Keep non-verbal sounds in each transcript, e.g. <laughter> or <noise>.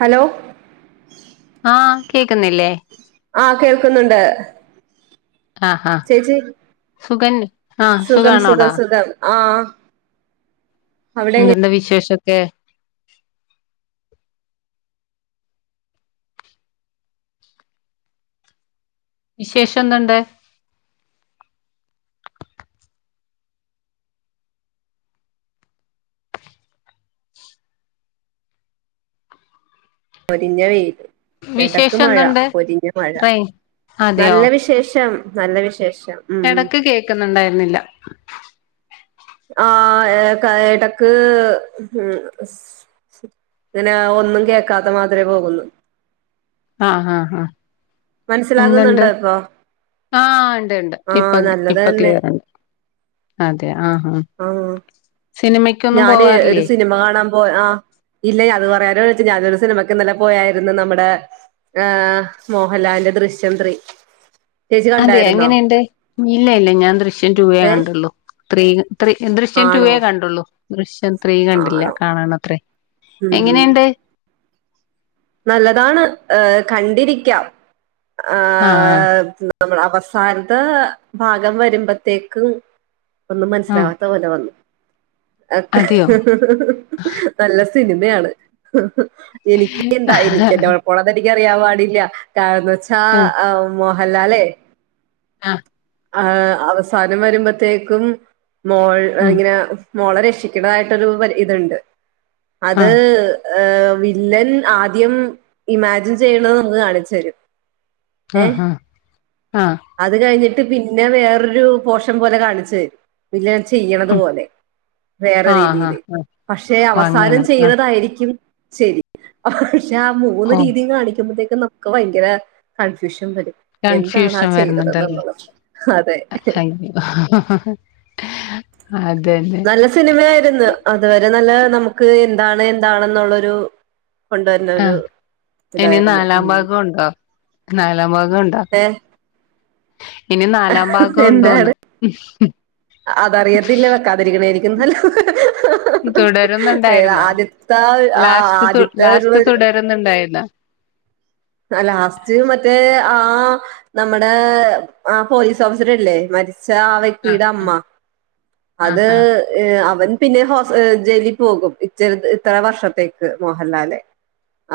Hello? ആഹ് കേക്കുന്നില്ലേ? ആഹ് കേൾക്കുന്നുണ്ട്. ആഹ് ആഹ് ചേച്ചി സുഖൻ ആഹ് സുഖം സുഖം സുഖാണോടാ സുഖം ആഹ് എന്തുണ്ട് വിശേഷം. <unintelligible> വിശേഷന്തുണ്ട്. പൊരിഞ്ഞ വെയി എടക്ക് വിശേഷം മഴ എന്തുണ്ട് പൊരിഞ്ഞ മഴ റേ അതെയോ നല്ല വിശേഷം. നല്ല വിശേഷ് എടക്ക് കേക്കുന്നുണ്ടായിരുന്നില്ല. ആ ഏക എടക്ക് ഉം സ് ഇങ്ങനെ ഒന്നും കേക്കാത്ത മാതിരി പോകുന്ന്. ആഹ് ആ ആ എന്തണ്ട് മനസ്സിലാകുന്നുണ്ടോ ഇപ്പൊ ആഹ് ഇണ്ട് ഇണ്ട് ആ ഇപ്പൊ നല്ലത് ഇപ്പൊ തന്നെ ക്ലിയർ ണ്ട് അതെ. ആഹ ആ ഞാന് ഒരു സിനിമ കാണാൻ പോ ആ ഇല്ല അത് പറയാന വിൽ ഞാനൊരു സിനിമക്ക് ഇന്നല പോയാരുന്നു നമ്മടെ ഏ മോഹൻലാലിന്റെ ദൃശ്യം ത്രീ. ചേച്ചി അതെ കണ്ടായിരുന്നോ എങ്ങനെണ്ട് ഇല്ല ഇല്ല ഞാൻ ദൃശ്യം റ്റൂവേ ഏ കണ്ടുള്ളു ത്രീ ക ത്രീ ദൃശ്യം ആണോ ടുവേ കണ്ടുള്ളു ദൃശ്യം ത്രീ കണ്ടില്ല ആണോ കാണണത്രേ ഉം എങ്ങനേണ്ട് നല്ലതാണ് ഏഹ് കണ്ടിരിക്കാം ആ ആഹ് നമ്മുടെ അവസാനത്ത ഭാഗം വരുമ്പോത്തേക്കും ഒന്നും ആഹ് ആഹ് മനസ്സിലാവാത്ത പോലെ വന്നു അക്കെ അതെയോ നല്ല സിനിമയാണ് എനിക്ക് <unintelligible> എനിക്കറിയാൻ പാടില്ല കാരണം ച്ച <unintelligible> അല്ലാല്ലേ ആഹ് അ ഏഹ് അവസാനം വരുമ്പോത്തേക്കും മോൾ ഉം ഇങ്ങനെ മോളെ രക്ഷിക്കണ്ടതായിട്ടൊരു ഇതുണ്ട് ആ അത് ഏഹ് വില്ലൻ ആദ്യം ഇമാജിൻ ചെയ്യുന്നത് നമുക്ക് കാണിച്ചു തരും ആ ഏഹ് ആ ആ അത് കഴിഞ്ഞി പിന്നെ വേറൊരു പോഷൻ പോലെ കാണിചേ <unintelligible> ചെയ്യണതു ഉം പോലെ വേറെ ആ ആ രീതിൽ ആ പക്ഷെ ഓ അവസാനം അങ്ങനെ ആ ചെയ്യുന്നതായിരിക്കും ശരി പക്ഷെ ആ മൂന്ന് ഓ രീതിയും കാണിക്കുമ്പേത്തെ നമക്ക് ഭയങ്കര കൺഫ്യൂഷൻ <unintelligible> വരും എന്താണ് ആ ചെയ്തത് എന്നുള്ളത് അതെ അ നല്ല സിനിമയായിരുന്നു അതുവരെ നല്ല നമുക്ക് എന്താണ് എന്താണെന്നുള്ളരു ആഹ് ഇനി നാലാം ഉം ഭാഗമുണ്ടോ നാലാം ഭാഗം ഉണ്ട ഏഹ് ഇനി നാലാം ഭാഗം എന്താ ഉണ്ടോന്ന് അതറിയത്തില്ല വെക്കാതിരിക്കണയിരിക്കും തുടരുന്നുണ്ടായിരുന്നോ ആ ലാസ്റ്റ് തു ആദ്യത്തെ ലാസ്റ്റ് തുടരുന്നുണ്ടായിരുന്നോ. ആ ലാസ്റ്റ് മറ്റേ ആ ആ നമ്മുടെ ആ പോലീസ് ഓഫീസർ ഇല്ലേ മ ച്ച ആ വ്യക്തിയുടെ അമ്മ ആ അത് ആ അവൻ പിന്നെ ഹോ ജയിലിൽ പോകും ഇ ഇത്ര വർഷത്തേക്ക് മോഹൻലാൽ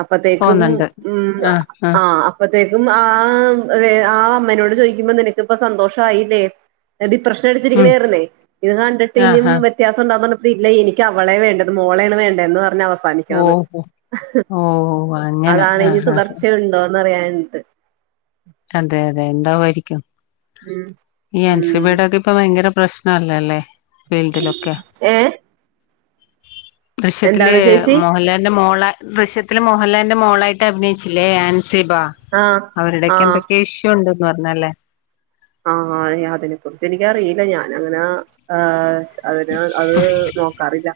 അപ്പത്തേക്കും പോന്നുണ്ട് മ്മ് ആ അ അപ്പത്തേക്കും. ആ ആ അമ്മേനോട് ചോദിക്കുമ്പോ നിനക്കിപ്പോ സന്തോഷായില്ലേ ഡിപ്രഷൻ ഉം അടിച്ചിരിക്കണയായിരുന്നേ ഇത് കണ്ടിട്ട് ആ ഇനിയും ആ വ്യത്യാസണ്ടോ തില്ല <unintelligible> എനിക്ക് അവളെ വേണ്ടത് മോളെയാണ് വേണ്ടത് എന്ന് പറഞ്ഞ് അ ഓഹോ ഓ അങ്ങനെ ആ ആ ഇണ്ടോന്ന് അറിയാഞ്ഞിട്ട് അതെ അതെ എന്താവുമായിരിക്കും ഉം ഈ ഉം അൻസിബയുടെയൊക്കെ ഇപ്പൊ ഭയങ്കര പ്രശ്നല്ലല്ലേ ഫീൽഡ്‌ലൊക്കെ ഏഹ് ദൃശ്യത്തില് എന്താണ് ചേച്ചി മോഹൻലാലിന്റെ മോള ദൃശ്യ മോഹൻലാലിന്റെ മോളായിട്ട് അഭിനയിച്ചില്ലേ അൻ സിബ ആഹ് അവരുടെ ആഹ് എന്തൊക്കെയോ ഇഷ്യൂ ഉണ്ട് <unintelligible> ആ അതിനെ കുറിച്ച് എനിക്കറിയില്ല ഞാനങ്ങനെ അ അതിന് അത് നോക്കാറില്ല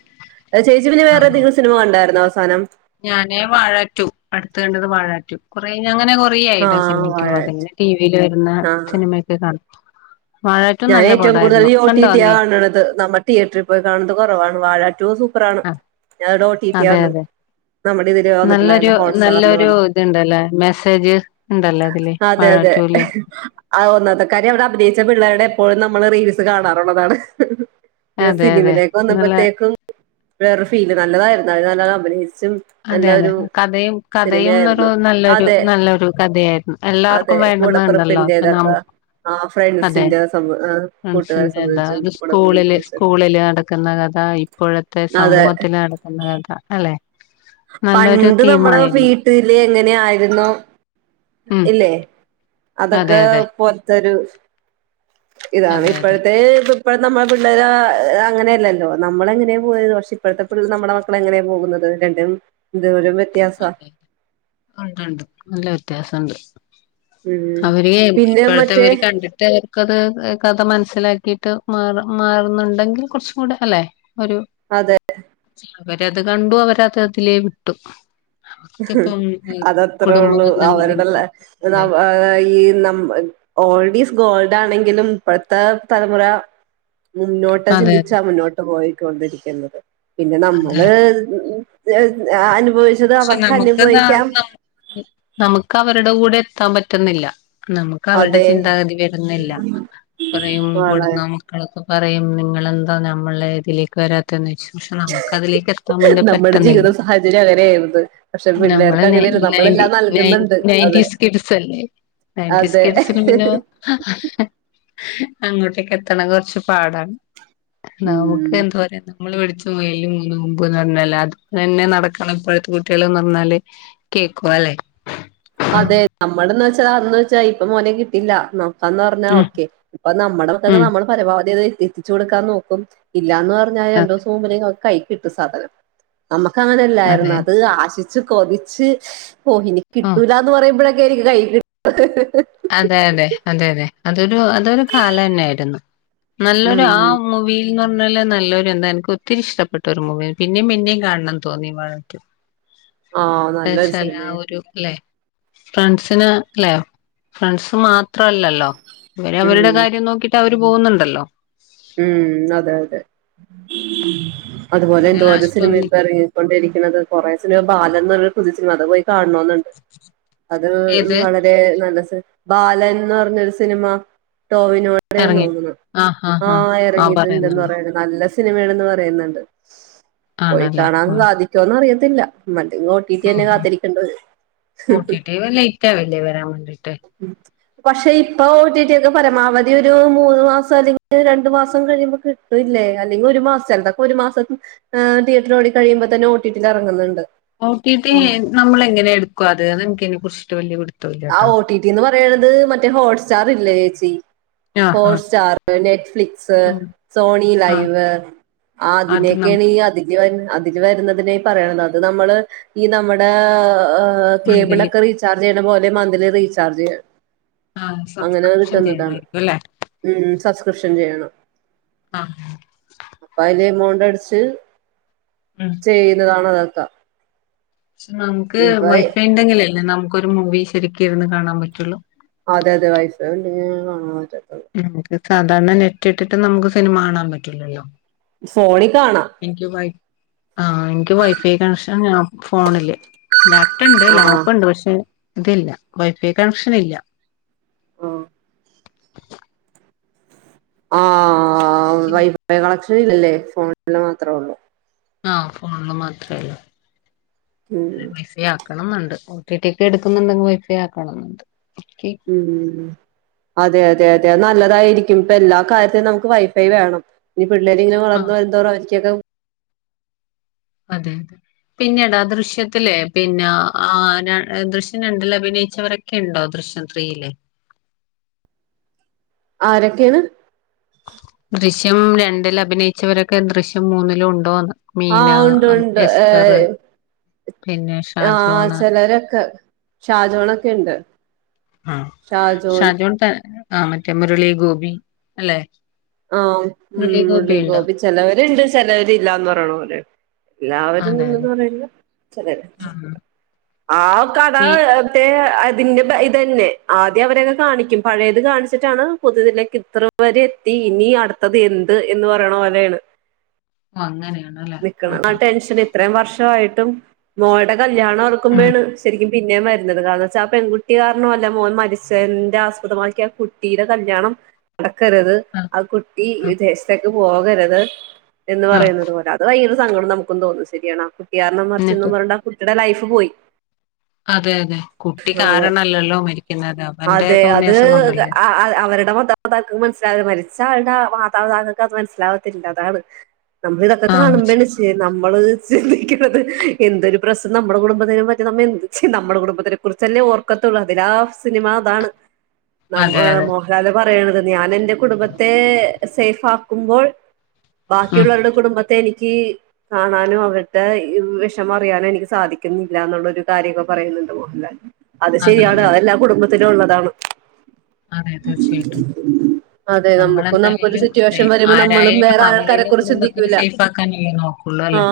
ചേച്ചി പിന്നെ വേറെ എന്തെങ്കിലും സിനിമ കണ്ടായിരുന്നോ? <unintelligible> ഞാന് വാഴ ടു അടുതെ കണ്ടത് വാഴ ടു കൊറ അങ്ങനെ കൊറെയായിട്ടോ ആഹ് സിനിമയ്ക്ക് വാഴ പോകാത്തെപിന്നെ ടി വി യിൽ വരുന്ന ആഹ് സിനിമയൊക്കെ കാണും വാഴാറ്റു ഞാൻ നല്ല ഏറ്റവും കൂടുതൽ പടായിരുന്നു ഒ ടി കണ്ടോ ടിയാ നീ കാണണത്. നമ്മൾ തിയേറ്ററിൽ പോയി കാണുന്നത് കുറവാണ് വാഴാ ടൂ സൂ ആ അതെ അതെ നമ്മുടെ ഇതില് നല്ലൊരു വന്നിട്ടുണ്ടായില്ല ഹോട്ട്സ്റ്റാറില് നല്ലൊരു വന്ന് ഇതുണ്ടല്ലേ മെസ്സേജ് ഉണ്ടല്ലേ അതില് വാഴ ടൂവിൽ. ആ ഒന്നാമത്തെക്കാര്യം അവിടെ അഭിനയിച്ച പിള്ളേരുടെ എപ്പോഴും നമ്മള് റീൽസ് കാണാറുള്ളതാണ്. പിന്നെ അതെ അതെ സിനിമിലേക്ക് നല്ല വന്നപ്പോത്തേക്കും വേറെ ഫീല് നല്ലതായിരുന്ന നല്ല കമ്പനി അതെ അതെ കഥയും കഥയുംഒരു സിനിമയായിരുന്നു നല്ലൊരു അതെ നല്ലൊരു കഥയായിരുന്നു അതെ എല്ലാവർക്കും വേണ്ടുന്നണ്ടല്ലോ കൂടപ്പിറപ്പിന്റേതൊക്കെ നമുക്കും ആഹ് അതെ ഫ്രണ്ട്സിന്റെ സംബ ആഹ് കൂട്ടുകാരെ ഫ്രണ്ട്സിന്റെതാ സംബന്ധിച്ചും ഒരു കൂടപ്പിറപ്പിനെ സ്കൂളില് സംബന്ധിച്ചൊക്കെ സ്കൂളില് നടക്കുന്ന കഥ ഇപ്പോഴത്തെ അതെ സമൂഹത്തിൽ നടക്കുന്ന നേരത്തെ അല്ലെ നല്ലൊരു പണ്ട് നമ്മടെ തീമായിരുന്നു വീട്ടില് എങ്ങനെ. അങ്ങനെ ആയിരുന്നു. ഉം ഇല്ലേ അതെ അതൊക്കെ അതെ പോലത്തൊരു ഇതാണ് അതെ അതെ ഇപ്പോഴത്തെ ഇപ്പോ നമ്മുടെ പിള്ളേര് അങ്ങനെയല്ലല്ലോ നമ്മൾ എങ്ങനെയാ പോയത് പക്ഷെ ഇപ്പോഴത്തെ പിള്ളർ നമ്മുടെ മക്കളെ എങ്ങനെയാ പോകുന്നത് രണ്ടും എന്തോരും വ്യത്യാസാ. ഉണ്ട്ണ്ട് നല്ല വ്യത്യാസമുണ്ട്. ഉം അവര് പിന്നെ ഇപ്പോഴത്തെ മറ്റേ അവര് കണ്ടിട്ട് അവർക്കത് കഥ മനസ്സ്. മനസ്സിലാക്കിയിട്ട് മാ മാറുന്നുണ്ടെങ്കിൽ കുറച്ചും കൂടി അല്ലെ. ഒരു അതെ അവരത് കണ്ടു അവരത് അതിലേ വിട്ടു. അക്ക ഇപ്പം അതത്രേ ഒള്ളൂ. അവരുട ല്ലേ ഈ നം ഓൾഡ് ഈസ് ഗോൾഡ് ലാണെങ്കിലും ഇപ്പത്തെ തലമുറ മുന്നോട്ട അതെ ചിന്തിച്ചാ മുന്നോട്ട് പോയി ക്കൊണ്ടിരിക്കുന്നത്. പിന്നെ അതെ നമ്മള് ഉ ഉ ത് അനുഭവിച്ചത് പക്ഷെ അവർ നമുക്ക് നാ നമു നമുക്ക് അവരുടെ കൂടെ എത്താൻ പറ്റുന്നില്ല. നമുക്ക് അവരുടെ അതെ ചിന്താഗതി വരുന്നില്ല കുറയും വളരെ വിടുന്ന മക്കളൊക്കെ പറയും നിങ്ങളെന്താ നമ്മളെ ഇതിലേക്ക് വരാത്തന്ന്യ്ച്ചും. പക്ഷെ നമുക്ക് അതിലേക്ക് എത്താൻ വേണ്ടി നമ്മുടെ പറ്റുന്നില്ല. ജീവിത സാഹചര്യം അങ്ങനെയായിരുന്നു പക്ഷെ നമ്മളെ പിള്ളേർക്ക് നയൻ അങ്ങനെയല്ല നയൻ്റീ നമ്മളെല്ലാം നയൻ നൽകുന്നുണ്ട് അതെ നയന്റീസ്കിഡ്സ് അല്ലേ നയന്റീൻസ് അതെ സ്കിഡ്സിന് പിന്നെ അങ്ങോട്ടേക്കത്തണ കൊർച്ച് പാടാ നമുക്ക് ഉം എന്തോര നമ്മള് പിടിച്ച മുയലിന് മൂന്ന് കൊമ്പ്ന്ന് പറഞ്ഞപോലെ അത് തെന്നെ ന ടക്കണം ഇപ്പഴത്തെ കുട്ട്യാള്ന്ന് പറഞ്ഞാല് കേക്കു അല്ലേ <unintelligible> വെച്ചാൽ ഇപ്പ മോനെ കിട്ടില്ല അന്ന് പറഞ്ഞാ ഉം ഓക്കെ ഇപ്പ നമ്മടെ മക്കക്ക് ഉം നമ്മള് പരമാവത തി എത്തിച്ചു കൊടുക്കാൻ നോക്കും ഇ ഇല്ലാന്ന് പറഞ്ഞാ അതെ രണ്ടൂസം മുമ്പേന്നെ <unintelligible> കൈക്കിട്ടു സാധനം നമ്മക്ക് അങ്ങനല്ലായിരുന്നോ അതെ അത് ആശി ച്ച് കൊതിച്ച് പോയിനി ആ കിട്ടൂലാന്നു പറയുമ്പഴേ ക്ക് <unintelligible> അതെ അതെ അതെ അതെ അതൊരു അതൊരു കാലം തന്നായിരുന്നു നല്ലൊരു ആ ഉം മൂവിൽ <unintelligible> പറഞ്ഞാല് നല്ലൊരു എന്താ എനിക്ക് ഒത്തിരി ഇഷ്ടപ്പെട്ടൊരു മൂവി പിന്നിം പിന്നിം കാൺണം തോന്നി വാഴ ടൂ ആഹ് നല്ലൊരു <unintelligible> ആ സിനിമയായിരുന്നു ഒരു ലേ ഫ്രണ്ട്സിന് അല്ലേ ഫ്രണ്ട്സ് മാ ത്രല്ലല്ലോ അവര് അവരുടെ ഉം കാര്യം നോക്കിട്ട് അവര് പോകുന്നുണ്ടല്ലോ ഉം അതെ അതെ അതുപോലെ പിന്നെ എന്തോര് ലാസ്റ്റ് സിനിമ ഒന്ന് ഇപ്പോ ഇറങ്ങിക്കൊണ്ടിരിക്കുന്നത് കുറേ സിനിമ ബാ <unintelligible> കാണണുന്ന്ണ്ട് അത് ഏത് വളരെ നല്ല ബാലൻ ന്ന് പറഞ്ഞ ഒരു സിനിമ. ടോവിനോടെ എന്ന് എറങ്ങി നോന്നുണു. ആഹ് എറങ്ങിട്ടുണ്ടെന്ന് പറയണ് നല്ല സി സിനിമയാണെന്ന് പറയുന്നുണ്ട്. പോയി ആണല്ലേ കാണാൻ ഉം സാധിക്കോന്ന് അറിയ ത്തില്ല മ ഉം ഓ ടി ടി വ ലേറ്റാവില്ലേ വരാൻ വേണ്ടി പക്ഷെ ഇപ്പൊ ഓ ടി ടി ഒക്കെ പരമാവധി ഒരു മൂന്ന് മാസം അല്ലെങ്കി രണ്ടു മാസം കഴിയുമ്പോ കിട്ടൂല്ലേ അല്ലെങ്കിൽ ഒരു മാസം ചെൽതൊക്കെ ഒരു മാസം തിയേറ്റർ ഓടി കഴിയുമ്പോ തന്നെ ഓ ടി ടി ൽ എറങ്ങുന്നുണ്ട്. ഓ ടി ടി നമ്മള് എങ്ങനെ എടുക്കും അത് അതെൻക്ക് അയിനെ കുർച് ട്ട് വല്യ പിടു ആ ഓ ടി ടി എന്ന് പറയണത് മറ്റേ ഹോട്ട് സ്റ്റാർ ല്ലേ ചേച്ചി ആഹ് ആഹ് ഹോട്ട്സ്റ്റാർ, നെറ്റ്ഫ്ലിക്സ്, ഉം സോണി ആഹ് ലൈവ് അത് അതിനൊക്കെയാണ് ഈ നമ്മള് <unintelligible> ഇതിൽ, വരുന്നതിനെ, പറയണം അത്, നമ്മള്, ഈ, നമ്മുടെ. മ്, മന്ത്ലി കേബിളൊക്കെ, റീചാർജ്, ചെയ്യണ അത്, പോലെ, മന്തിലി, റീചാർജ്, ചെയ്യണ. ആഹ് അങ്ങനെ, സബ്സ്ക്രിപ്ഷൻ കിട്ടുന്നതാണ്, ചെയ്യണായിരിക്കും അല്ലെ മം <unintelligible> സബ്സ്ക്രിപ്ഷൻ, ചെയ്യണം. ആ ടിച്ച <unintelligible> ചെയ്യുന്നതാണ്, അത്. ത പക്ഷെ, നമുക്ക്, വൈഫൈ ഉണ്ടെങ്കിലല്ലേ, നമു നമുക്ക്, ഒരു, മൂവി, ശരിക്കിരുന്ന് കാണാൻ, പറ്റുള്ളു. അതെ, അതെ, വൈഫൈ, ഉണ്ടങ്കിലേ, കാണാൻ, പറ്റുള്ളൂ. നമുക്ക് സാധാരണ, നെറ്റ്, ഇട്ടിട്ട്, നമുക്ക് സിനിമ, കാണാൻ, പറ്റില്ലല്ലോ. ഫോണി, കാണാ. ആ, എനിക്ക്, വൈഫൈ കണക്ഷൻ, ഞാ, ഫോണില്. ലാപ്റ്റൊൻണ്ട്, ആഹ് ലാപ്പ്ണ്ട്, പക്ഷെ. എനിക്കില്ല, വൈഫൈ കണക്ഷൻ, ഇല്ല ആ <inaudible> ആഹ് ആ, വൈഫൈ, കളക്ഷൻ. ല്ലല്ലേ <unintelligible> ഫോണില് മാത്രേ, ഉള്ളു. ആ, ഫോണില്, മാത്രല്ല. ഉം അ, വൈഫൈ, ആക്കണ. ആണ്ട് ടിടി ഒക്കെ എടുക്കുന്നുണ്ടെങ്കിൽ വൈഫൈ ആക്കണുണ്ട് <unintelligible> ഉം ഉം ഉം അതെ അതെ അതെ നല്ലതായിരിക്കും ഇപ്പൊ എല്ലാ കാര്യത്തിലും നമുക്ക് വൈഫൈ വേണം പിള്ളേര് ങ്ങനെ വളർന്ന് ആഹ് വരുന്തോറും <unintelligible> അതെ പിന്നെടാ ദൃശ്യത്തില് പിന്നെ ആ ദൃശ്യം രണ്ടില് അഭിനയിച്ചോരൊക്കെ ണ്ടോ ദൃശ്യം ത്രീയില് ആരൊക്കെണ് ദൃശ്യം രണ്ടില് അഭിനയിച്ചവരൊക്കെ ദൃശ്യം മൂന്നിലും ഉണ്ടോന്ന് ആ മീന ഉണ്ട് ഉണ്ട് ഏ എസ്തർ പിന്നെ ആ ഷാജോണ് ചെലോരൊക്കെ ഷാജോണൊക്കെണ്ട് ആഹ് ഷാജോൺ ആ മറ്റേ മുരളി ഗോപി അല്ലെ ആ ഉം മുരളി ഗോപി ചെലോര്ണ്ട് ചെലോര് ഇല്ലന്ന് പറയണോല് എല്ലാവരും അതെ അതെ നിന്ന് <unintelligible> ചെലെത് ആഹ് ആക്ക ഈ <unintelligible> എത്തേഹ് അതിന്റെ ഇതന്നെ ആദ്യം അവരൊക്കെ കാണിക്കും പഴയത് കാണിച്ചിട്ടാണ് പുതുതിലേക്ക് ഇത്ര പേരെ എത്തി ഇനി അടുത്തത് എന്ത് എന്ന് പറയണ പോലെയാണ് ഓ അങ്ങനെയാ നിക്ക്ണത് ആ ടെൻഷൻ ഇത്രയും വർഷവായിട്ടും മോളുടെ കൽ ല്യാണം ആഹ് ഓർക്കുമ്പഴേണ് ശരിക്കും പിന്നേം വരുന്നത് കാരണം ന്താച്ചാ ആ പെൺകുട്ടി കാരണവല്ല മോൻ മരിച്ചേന്റെ ആസ്പദമാക്കി ആ കുട്ടിയുടെ കല്യാണം നട <unintelligible> ക്കരുത് ആഹ് ആ കുട്ടി ആഹ് <unintelligible> പോകരുത് എന്ന് ആഹ് പറയുന്നത് പോലെ <unintelligible> സങ്കടം നമുക്കും തോന്നും ശരിയാണ് ആ കു ട്ടിയാരണം മര്ച്ച് ന്നും എന്നിട്ട് പർഞ്ഞിട്ട് ആ കു ട്ടിടെ ലൈഫ് പോയി അതെ അതെ കുട്ടി അതെ ക്കാരണല്ലല്ലോ മരിക്കുന്നത് അവന്റെ അതെ തോന്ന്യാസം കൊണ്ടല്ലേ മാതാക്കൾക്ക് മനസ്സിലാവ മരിച്ച ആൾടെ ആ മാതാപതാക്കൾക്ക് അത് മനസ്സിലാവത്തില്ല അതാണ് നമ്മളിതൊ ആഹ് കാണുമ്പ എന്ന ശരി ചെയ്യ നമ്മള് ചിന്തിക്ക്ന്നത് എന്തൊരു പ്രശ്നം നമ്മുടെ കുടുംബത്തിനും പറ്റും നമ്മ എന്ത് ച്ച് നമ്മുടെ കുടുംബത്തിനെ കുറിച്ചല്ലേ ഓർക്കത്തുള്ളൂ അതിലാ സിനിമ അതാണ് നം അതെ ഏർ അതെ മോഹലാൽ പ റയ്ണത് ഞാന് എൻറെ കുടുംബത്തെ സേഫ് ആക്കുമ്പോൾ ഉം ബാക്കിയുള്ളവരുടെ കുടുംബ എനിക്ക് കാണാനോ അവരുടെ വിഷമ അറിയാനോ എനിക്ക് സാധിക്കുന്നില്ല എന്നുള്ളൊരു കാര്യം നക്കെ പറയുന്നുണ്ട് മോഹൻലാൽ അത് അതെ ശരിയാണ് അതെ അതെല്ലാ കുടുംബ ത്തിലു ഉള്ളതാണ് അതെ തീർച്ചയായിട്ടും അതെ നമ്മുക്കും നമുക്കൊരു നമ്മളെന്തായാലും അതെ സിറ്റുവേഷൻ വരുമ്പോ നമ്മളും വേറെ ആൾക്കാരെ കുറിച്ച് ചിന്തിക്കൂല്ല ക്കാനെ നോക്കുള്ളൂ അല്ലേ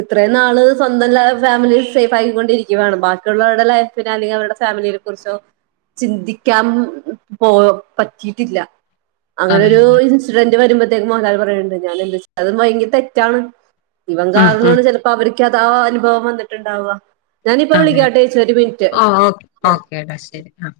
ഇത്രയും നാള് സ്വന്തം ല ഫാമിലി സേഫ് ആക്കിക്കൊണ്ടിരിക്കുവാണ് ബാക്കിയുള്ളവരുടെ ലൈഫിനെ അല്ലെങ്കിൽ അവരുടെ ഫാമിലിയെ കുറിച്ചോ ചിന്തിക്കാൻ പോ പറ്റിയിട്ടില്ല അങ്ങനെ അതെ ഒരു അതെ ഇൻസിഡന്റ് വരുമ്പ ത്തേക്കും മോഹലാൽ പറയണ്ട് ഞാനെന്താ <unintelligible> ഇഞ് തെറ്റാണ് ഇവൻ ഉം ഉം കാരണമാണ് ചിലപ്പോ അവര് ക്ക് അതാ അനുഭവം വന്നിട്ടുണ്ടാവ അതെ ഓഹ് ഓ ഓക്കേടാ ശരി ആഹ്